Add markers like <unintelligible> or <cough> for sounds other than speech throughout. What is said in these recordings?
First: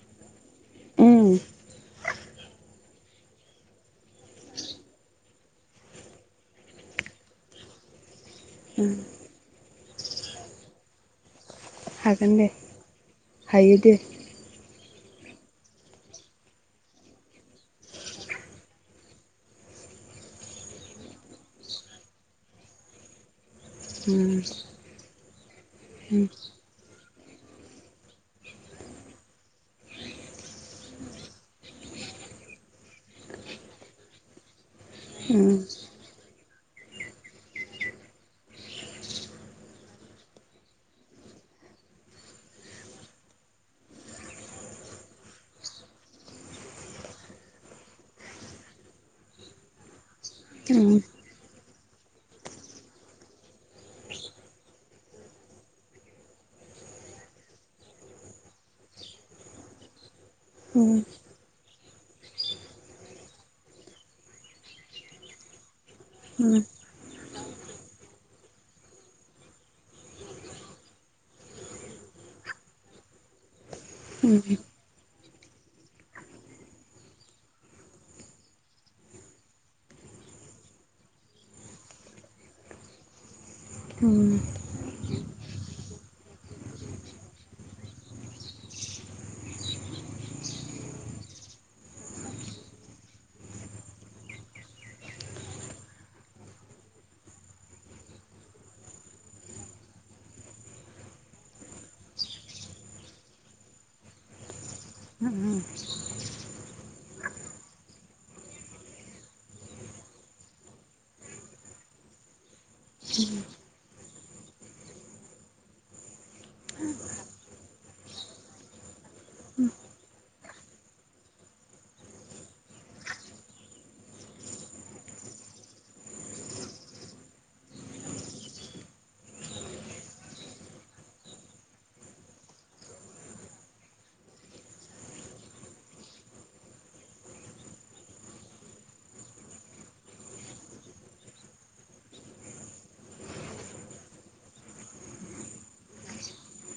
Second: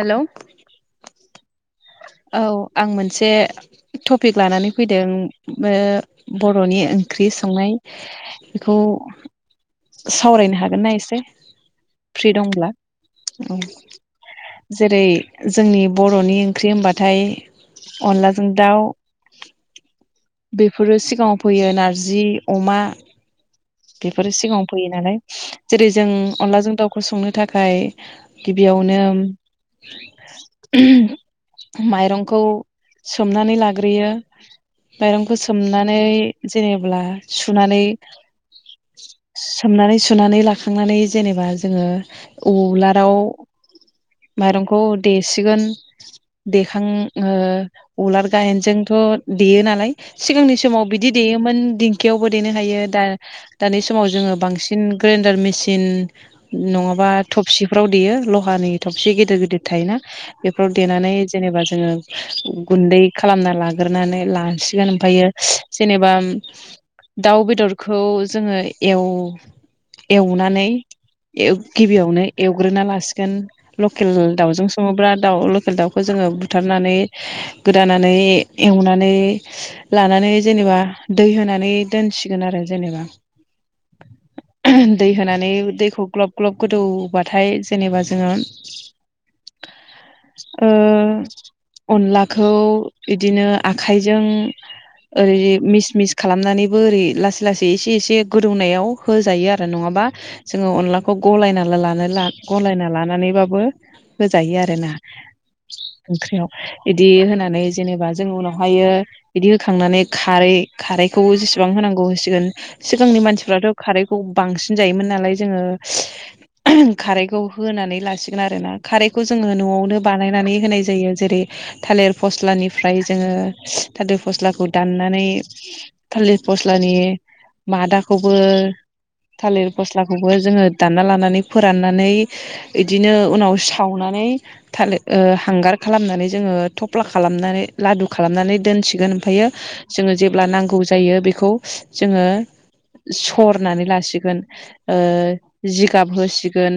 हेल' ओम औ आं मोनसे टपिक लानानै फैदों बर'नि ओं ख्रि संनाय बेखौ उम सावरायनो हागोन ना एसे हागोन फ्रि दे दंब्ला औ हायो दे जेरै जोंनि बर'नि ओंख्रि होनबाथाय अनला जों दाउ बेफोरो सिगाङाव फैयो नारजि अमा उम बेफोरो सिगाङाव फैयो नालाय जेरै जों उम अनलाजों दाउखौ संनो थाखाय गिबियाव नो माइरंखौ सोमनानै लाग्रोयो माइरंखौ उम सोमनानै जेनेब्ला सुनानै सोमनानै सुनानै लाखांनानै जेनेबा जोङो उलाराव माइरंखौ देसिगोन देखां ओ उलार गाइनजोंथ' देयो नालाय सिगांनि समाव बिदि देयोमोन दिंखियावबो देनो हायो दा। दानि समाव जोङो बांसिन ग्रेन्डार मेसिन नङाबा थबसिफ्राव देयो । लहानि थबसि गिदिर गिदिर थायोना बेफोराव उम देनानै जेनेबा जोङो गुन्दै खालामना लाग्रोनै लासिगोन ओमफ्रायो जेनेबा उम दाउ बेदरखौ जोङो एव एवनानै गिबियावनो एवग्रोना लासिगोन । लकेल दाउजों सङो बिराद दा लकेल दाउखौ जोङो बुथारनानै गोदानानै एवनानै लानानै जेनेबा दै होनानै दोनसिगोन आरो जेनेबा ओम। दै होनानै दैखौ ग्ल'ब ग्ल'ब गोदौबाथाय जेनेबा जोङो ओ अनलाखौ बिदिनो आखाइजों ओरै मिस मिस खालामनानैबो ओरै लासै लासै सिलासे एसे एसे गोदौनायाव होजायो आरो नङाबा जोङो अनलाखौ गलायना लानो ला गलायना लानानैबाबो होजायो आरोना ओंख्रियाव बिदि होनानै जेनेबा जों उनावहायो बिदि होखांनानै खारै खारैखौ जेसेबां होनांगौ सिगोन सिगांनि मानसिफ्राथ' खारैखौ बांसिन जायोमोन नालाय जोङो खारैखौ होनानै लासिगोन आरो ना खारैखौ जोङो न'आवनो बानायनानै होनाय जायो जेरै थालिर फस्लानिफ्राय जोङो थालिर फस्लाखौ दाननानै थालिर फ स्लानि मादाखौबो थालिर फस्लाखौबो जोङो दानना लानानै फोराननानै इदिनो उनाव सावनानै हांगार खालामनानै जोङो थफ्ला खालामनानै लादु खालामनानै दोनसिगोन मोनफायो जोङो जेब्ला नांगौ जायो बेखौ जोङो सरनानै लासिगोन जिगाब होसिगोन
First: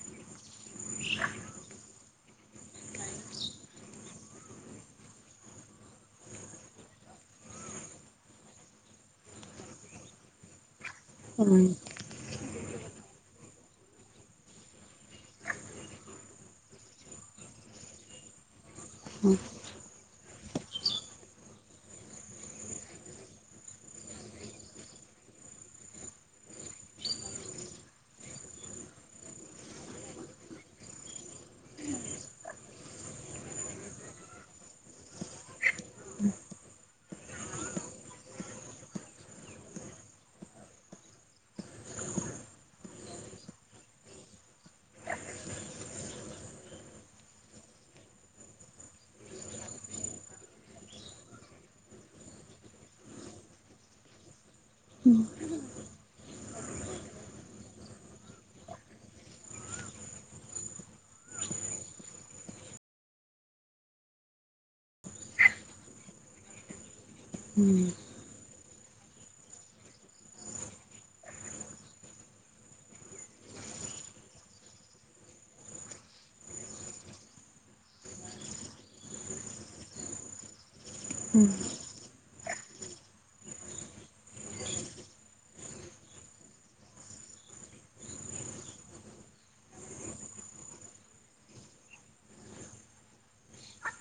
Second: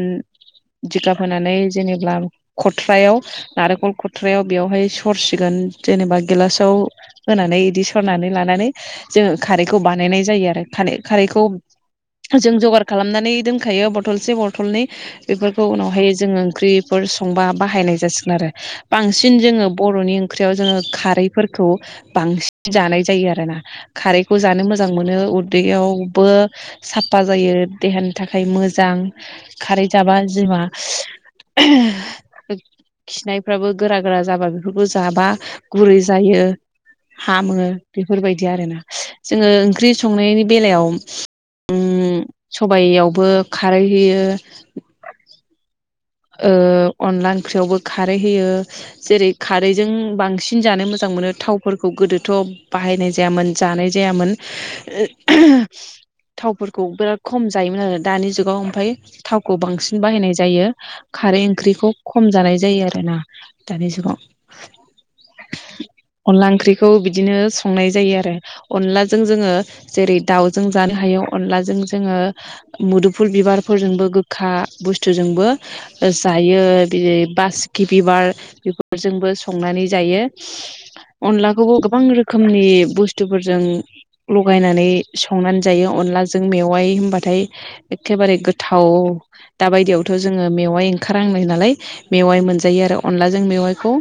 जिगाब होनानै जेनेबा खथ्रायाव नारेंखल खथ्रायाव बेवहाय सरसिगोन जेनेबा गिलासाव होनानै इदि सरनानै लानानै जोङो खारैखौ बानायनाय जायो आरो खाना खारैखौ जों जगार खालामनानै दोनखायो बथलसे बथलनै बेफोरखौ उनावहाय जोङो ओंख्रिफोर संबा बाहायनाय जासिगोन आरो बांसिन जोङो बर'नि ओं ख्रियाव जोङो खारैफोरखौ बांसिन जानाय जायो आरोना खारै खौ जानो मोजां मोनो उदैयावबो साफा जायो देहानि थाखाय मोजां खारै जाबा जिमा खिनायफ्राबो गोरा गोरा जाबा बेफोरफोरखौ जाबा गुरै जायो। हामो बेफोरबायदि आरो ना जोङो ओंख्रि संनायनि बेलायाव सबाइयावबो खारै होयो ओ अनला ओंख्रियावबो खारै होयो जेरै खारैजों बांसिन जानो मोजां मोनो थावफोरखौ गोदोथ बाहायनाय जायामोन जानाय जायामोन थावफोर खौ बिराद खम जायोमोन आरो दानि जुगाव ओमफाय थावखौ बांसिन बाहायनाय जायो खारै ओंख्रिखौ खम जानाय जायो आरो ना दानि जुगाव अनला ओंख्रिखौ बिदिनो संनाय जायो आरो। अनलाजों जोङो जेरै दाउजों जानो हायो अनलाजों जोङो मुदुफुल बिबार फोरजोंबो गोखा बुस्थुजोंबो जायो बि बासकि बिबार बेफोरजोंबो संनानै जायो। अनलाखौबो गोबां रोखोमनि बुस्थुफोरजों लगायनानै संनानै जायो अनलाजों मेवाय होनबाथाय एखेबारे गोथाव दा बायदियावथ जोङो मेव वाय ओंखारांनाय नालाय मेवाय मोन जायो आरो अनलाजों मेवखौ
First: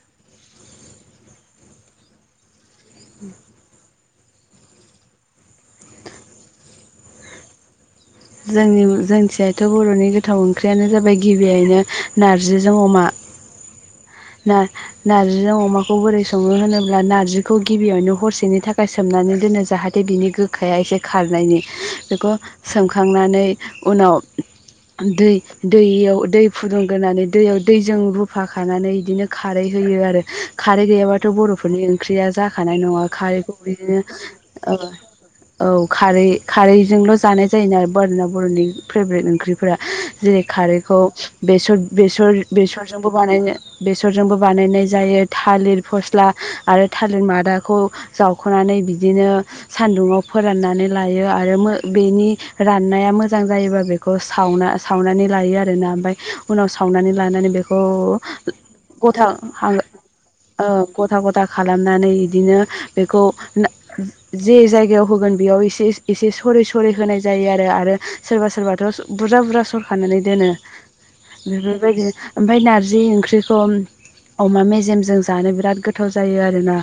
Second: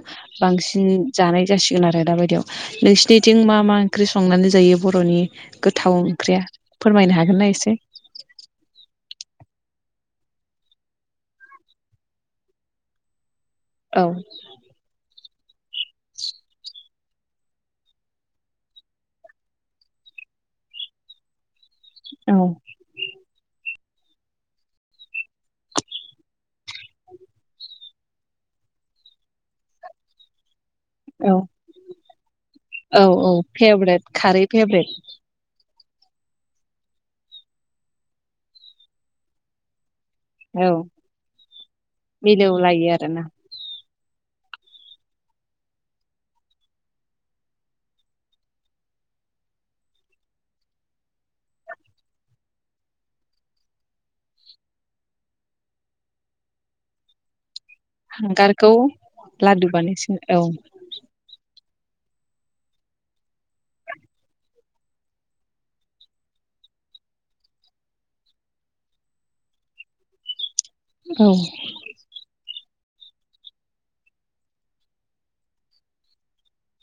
बांसिन जानाय जासि गोन आरो दाबायदियाव नोंसिनिथिं मा मा ओंख्रि संनानै जायो बर'नि गोथाव ओंख्रिया फोरमायनो हागोनना एसे जोंनि जोंथिंजायथ' बर'नि गोथाव ओंख्रियानो जाबाय गिबियैनो नारजिजों अमा औ ना-नार जो अमाखौ बोरै सङो होनोब्ला नारजिखौ गिबियावनो हरसेनि थाखाय सोमनानै दोनो जाहाथे बिनि गोखाया एसे खारनायनि बेख औ सों नै उनाव दै-दैयाव दै फुदुंगोनानै दैयाव दैजों रुफा खानानै इदिनो खारै होयो आरो खारै गैयाबाथ औ बर'फोरनि ओंख्रिया जा खानाय नङा औ खारैखौ बिदिनो फेभरेट खारै फेभरेट ओ औ खारै खारैजोंल जानाय जायोना बोरना बर'नि फेभ्रेट ओंख्रिफोरा जेरै औ खारैखौ मिलौलायो बेसर-बेसर-बेसरजोंबो आरोना बानायनो बेसरजोंबो बानायनाय जायो थालिर फस्ला आरो थालिर मादाखौ जावख'नानै बिदिनो सान्दुंआव फोराननानै लायो आरो मो बेनि राननाया मोजां जायोबा बेखौ सावना सावनानै लायो आरोना ओमफाय उनाव सावनानै लानानै बेख ग हांगारखौ गथा लादु हांओ बानायसिगोन औ ओ गथा गथा खालामनानै इदिनो बेखौ नो जे जायगायाव होगोन बेयाव एसे एसे स सरै सरै होनाय जायो आरो सोरबा सोरबाथ' बुरजा बुरजा सर खानानै दोनो औ बेफोरबायदि ओमफाय नारजि जि ओंख्रिखौ अमा मेजेमजों जानो बिराद गोथाव जायो आरोना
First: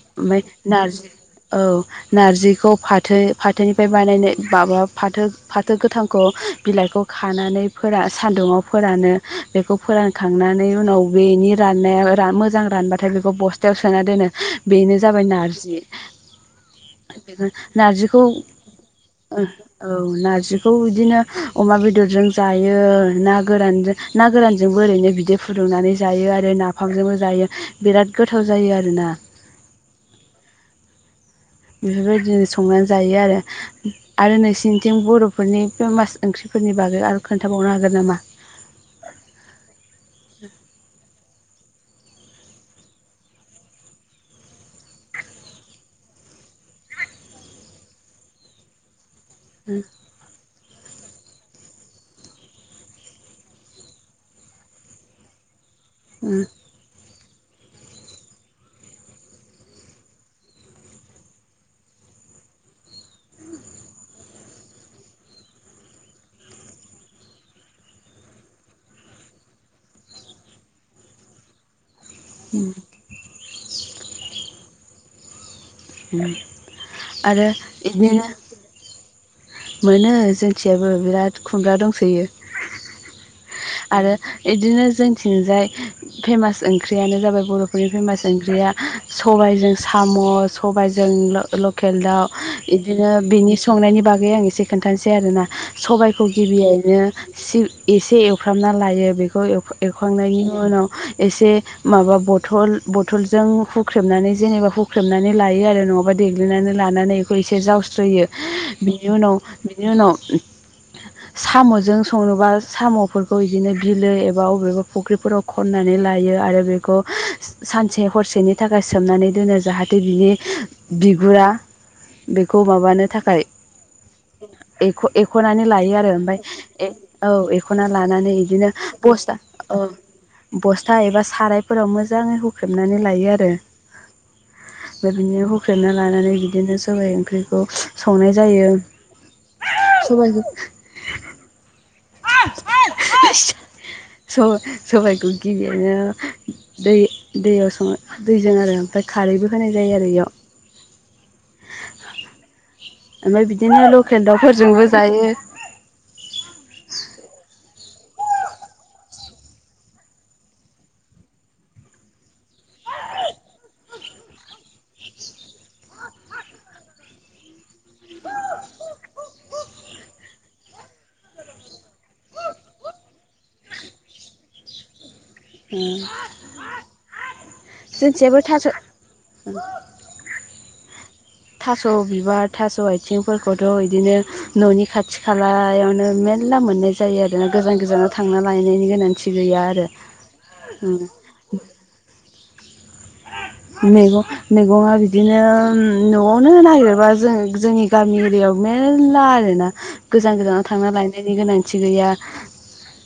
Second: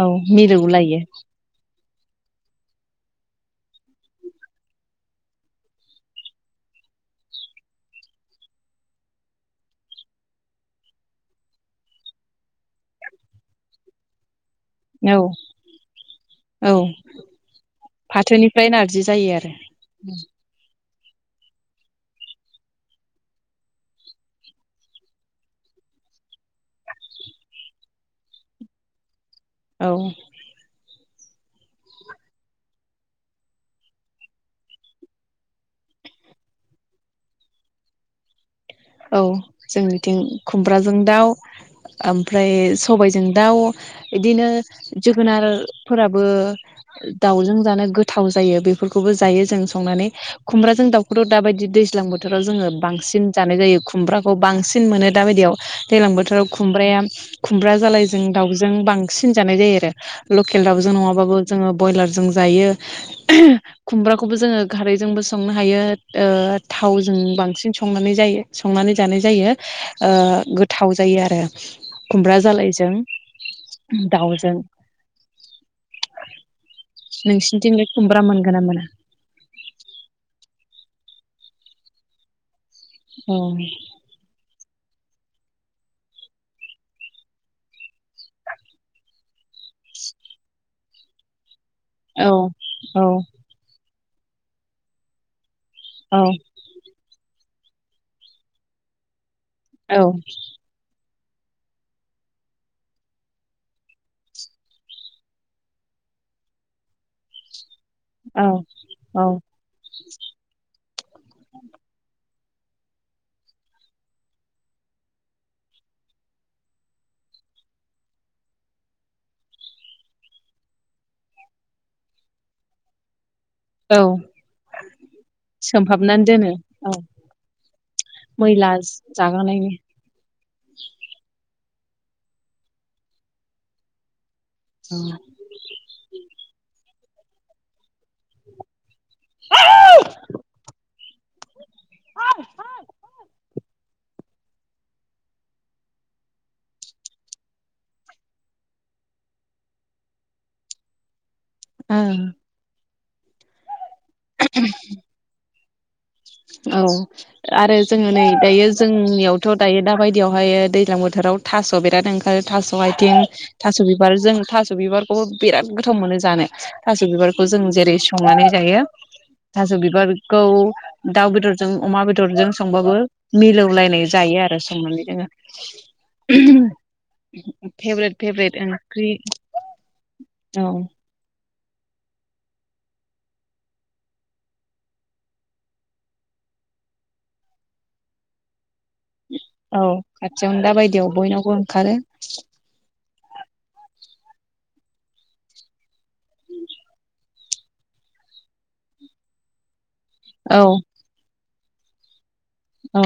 औ ओममाय मिलौलायो नारजि औ नारजिखौ फाथो फाथोनिफाय बानायनाय माबा फाथो फाथो गोथांखौ बिलाइखौ खानानै फोरा सान्दुङाव फोरानो बेखौ फोरानखांनानै उनाव बेनि राननाया रा मोजां रानबाथाय बेखौ बस्थायाव सोना दोनो बेनो औ जाबाय नार्जि औ एबो नार्जिखौ फाथोनिफ्राय नारजि जायो ओ आरो औ नारजिखौ बिदिनो अमा बेदरजों जायो ना गोरानजो ना गोरानजोंबो ओरैनो बिदै फुदुंनानै जायो आरो नाफामजोंबो जायो बिराद गोथाव जायो आरोना औ बेफोरबायदिनो संनानै जायो आरो आरो नोंसिोरनिथिं बर'फोरनि फेमास ओंख्रि फोरनि बागै आरो खोन्थाबावनो हागोन नामा? औ जोंनिथिं खुमब्राजों दाउ ओमफ्राय सबायजों दाउ इदिनो जोगोनार फोराबो दाउजों जानो गोथाव जायो बेफोरख खोबो जायो जों संनानै खुमब्राजों दाउखौथ दाबायदि दैज्लां बोथोराव जोङो बांसिन जानाय जायो खुमब्राखौ बांसिन मोनो दाबायदियाव दैलां बोथोराव खुमब्राया खुमब्रा जालायजों दाउजों बांसिन जानाय जायो आरो लकेल दाउजों नङाबाबो जोङो बयलारजों जा यो खुमब्राखौबो जोंङो खारैजोंबो संनो हायो ओ थावजों बांसिन संनानै जायो संनानै जानाय जायो ओ गोथाव जायो आरो खुमब्रा जालायजों दाउजों। आरो नोंसिनिथिंलाय खुमब्रा इदिनो मोनगोन ना मोना मोनो जों थिंजायबो बिराद खुमब्रा दंसोयो! औ- बिदिनो जोंथिंजाय फेमास ओंख्रियानो जाबाय बर'फोरनि फेमास ओंख्रिया सबाइ स सबाइजों साम सबाइ जों ल लकेल दाउ औ औ बिदिनो बिनि संनायनि बागै आं एसे खोन्थानोसै आरोना सबायखौ गिबियैनो एसे एसे एवफ्रामना लायो बेखौ एव औ एवखांनायनि उनाव एसे माबा बथल बथलजों हुख्रेमनानै जेनेबा हुख्रेमनानै लायो आरो नङाबा देग्लिनानै लानानै बेखौ एसे जावस्रो सोयो औ बिनि औ उनाव बिनि उनाव साम'जों संनोबा साम'फोरखौ बिदिनो बिलो एबा अबेबा फुख्रिफोराव खन्नानै लायो आरो बेखौ सानसे हरसेनि थाखाय सोमनानै दोनो जाहाथे बिनि बिगुरा बेखौ माबानो थाखाय औ एख' एख'नानै लायो आरो सोमहाबनानै ओमफ्राय दोनो औ एख'ना लानानै बिदिनो मैला ब स्था जागानायनि अ बस्था एबा साराय फोराव मोजाङै हुख्रेबनानै लायो आरो औ ओमफ्राय बिदिनो हुख्रेबना लानानै बिदिनो सबाइ ओंख्रिखौ संनाय जायो सबाइखौ <unintelligible> स सबायाइखौ गिबिनो दै दैयाव सङो दैजों आरो ओमफ्राय खारैबो होनाय जायो आरो इयाव उम ओमफ्राय बिदिनो लकेल दाउफोरजोंबो जायो। औ आरो जोङो नै दायो जोंनियावथ' दायो दा बायदियावहाय दैलां बोथोर राव थास' बिराथ ओंखारो थास' आथिं थास' बिबार जों थास' बिबारखौबो बिरात गोथाव मोनो जों जानो थास' बिबारखौ जों जेरै संनानै जायो थास' बिबारखौ दाउ बेदरजों अमा बेदरजों संबाबो मिलौलायनाय जायो आरो संनानै जोङो! उम फेभरेट <inaudible> फेभरेट ओंख्रि जोंथिजायबो औ थास' थास' बिबार थास' आथिंफोरखौथ' इदिनो न'नि खाथि खालायावनो मे मेल्ला मोननाय जायो आरो गोजान गोजानाव थांना लाय नायनि गोनांथि गैया औ आरो खाथियावनो दा उम! बायदियाव बयनावबो ओंखारो <inaudible> मैगं मैगङा बिदिनो न'आवनो नागिरबा जों जोंनि गामि एरिया आवनो मेरल्ला आरोना गोजान गोजानाव औ थांना लायनायनि गोनांथि गैया। औ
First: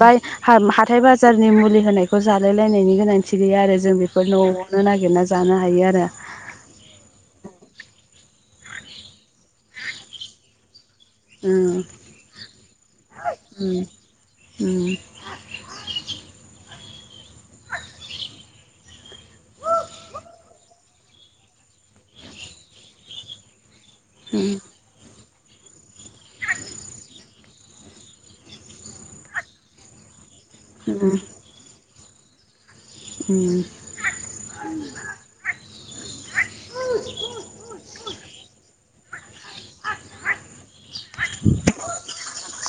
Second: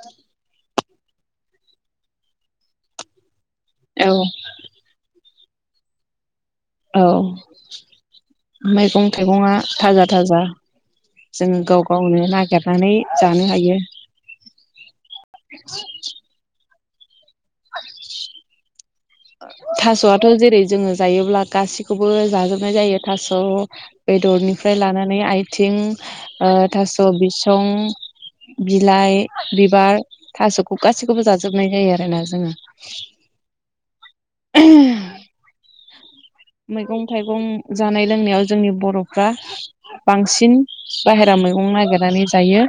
बाय हाम हा हाथाय बाजारनि मुलि होनायखौ जालाय लायनायनि गोनांथि गैया आरो जों औ बेफोर न'आवनो नागिरना जानो हायो आरो औ मैगं थाइगंआ थाजा थाजा जोङो उम गाव गावनो नागिरनानै जानो हायो। <inaudible> उम <inaudible> थास'आथ' जेरै जोङो जायोब्ला गासिखौबो जाजोबनाय जायो थास' उम बेदरनिफ्राय लानानै आइ थिं ओ थास' बिसं बिलाइ बिबार थास'खौ गासैखौबो जाजोबनाय जायो आरोना जोङो। उम <inaudible> मैगं थाइगं जानाय लोंनायाव जोंनि बर'फ्रा बांसिन बाहेरा मैगं नागिरनानै जायो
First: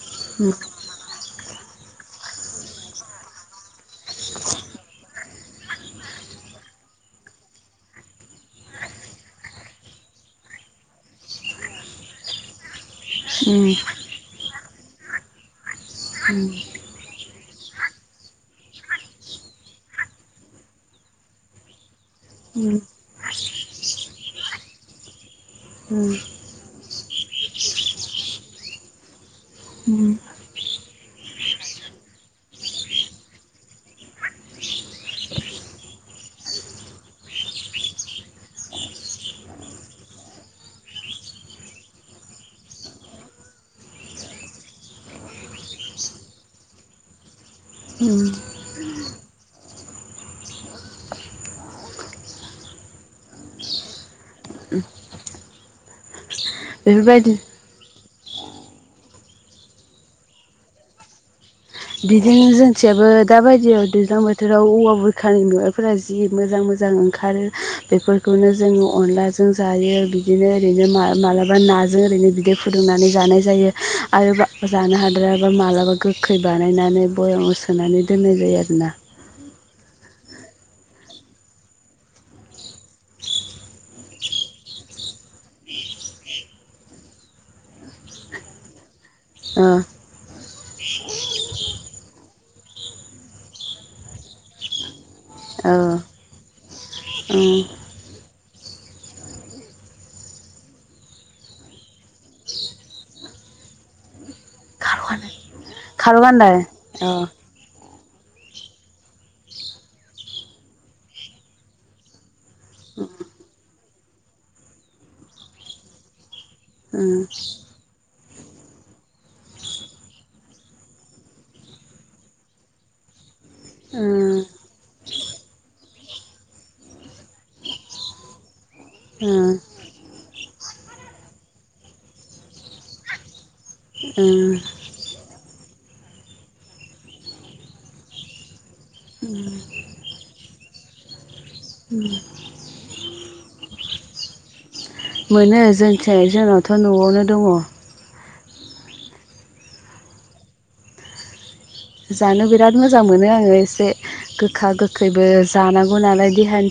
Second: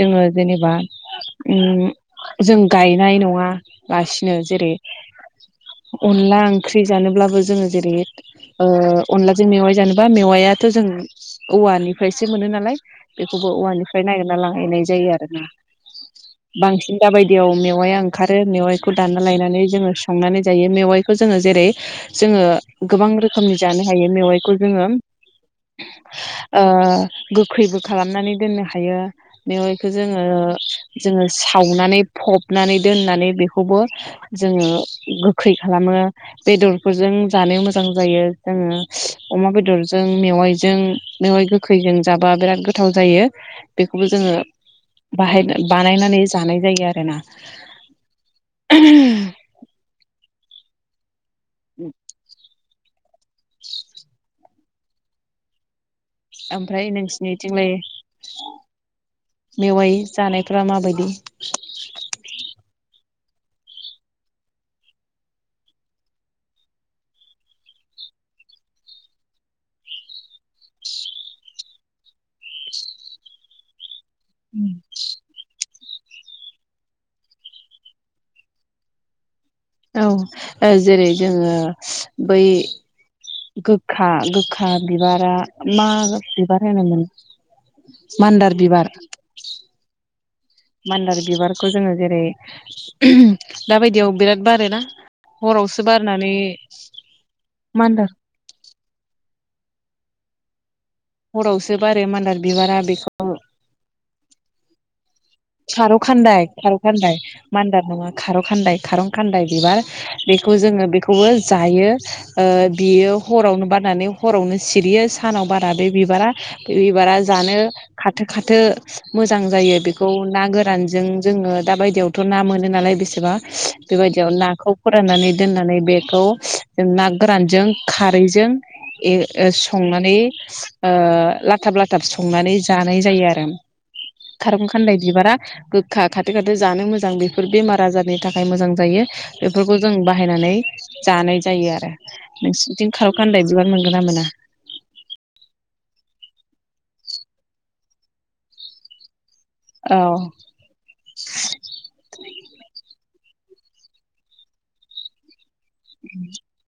जोङो जेनेबा उम जों गायनाय नङा लासिनो जेरै अनला ओंख्रि जानोब्लाबो जोङो जेरै ओ अनलाजों मेवाइ जानोबा मेवायाथ' जों औवानिफ्रायसो मोनो नालाय बेखौबो उम औवानिफ्राय नागिरना लाांहैनाय जायो आरोना बांसिन दाबायदि दैयाव मेवाइआ ओंखारो मेवाइखौ दानना लायनानै जोङो सांनानै जायो मेवाइखौ जोङो जेरै जोङो उम गोबां रोखोमनि जानो हायो मेवाइखौ जोङो औ गोखैबो खालामनानै दोननो हायो मेवायखौ उम जोङो जोङो सावनानै फबनानै दोननानै बेखौबो जोङो गोखै खालामो। ओ बेदरफोरजों जानायाव मोजां जायो जोङो अमा बेदरजों मेेवाइजों मेवाइ गोखैजों जाबा बिराद गोथाव जायो। बेखौबो जोङो बाहाय बानायनानै जानाय जायो आरोना। उम। <inaudible> उम। आमफ्राय नोंसिनिथिंलाय मेवाइ जानायफोरा माबायदि? बिदिनो जोंथियाबो दाबायदियाव दैज्लां बोथोराव औवा बुरखानि मेवाइफोरा जि मोजां मोजां ओंखारो, बेफोरखौ नो जों अनलाजों जायो, बिदिनो ओरैनो मा-मालाबा नाजों ओरैनो बिदै फुदुंनानै जानो नाय जायो आरो बा उम जानो हाद्रायाबा मालाबा गोखै बानायनानै बयामाव सोनानै दोननाय जायो आरोना। औ ओ जेरै जोङो बै गोखा गोखा बिबारा मा बिबार होनोमोन मान्दार बिबार ओ मान्दार बिबारखौ जोङो जेरै उम दाबायदियाव बिराद बारोना? हरावसो औ बारनानै उम मानदार हरावसो बारो मानदार बिबारा बेखौ <unintelligible> खार' खारुखान्दाय गान्दाय खारुखान्दाय, औ मान्दार नङा। खारखान्दाय खारंखान्दाय बिबार बेखौ जोङो बेखौबो जायो। ओ बियो हरावनो बारनानै हरावनो सिरियो सानाव बारा बे बिबारा बे बिबारा उम जानो खाथो खाथो मोजां जायो बेख खौ ना गोरानजों जोङो दा बायदियावथ' ना मोनो नालाय बेसेबा बेबायदियाव उम नाखौ फोराननानै दोननानै बे खौ जों ना गोरानजों खारैजों ए ओ उम उम संनानै ओ लाथाब लाथाब संनानै जानाय जायो आरो। उम। खारं खान्दाय बिबारा गोखा खाथो खाथो जानो मोजां बेफोर बेमार आजारनि थाखाय मोजां जायो बेफोरखौ जों बाहायनानै जानाय जायो आरो। नोंसिनिथिं खारखान्दाय बिबार मोनगोना मोना? मोनो जोंथिंजाय जोंनावथ' न'आवनो दङ। औ। जानो बिराद मोजां मोनो एसे गोखा गोखैबो जानांगौ नालाय देहानि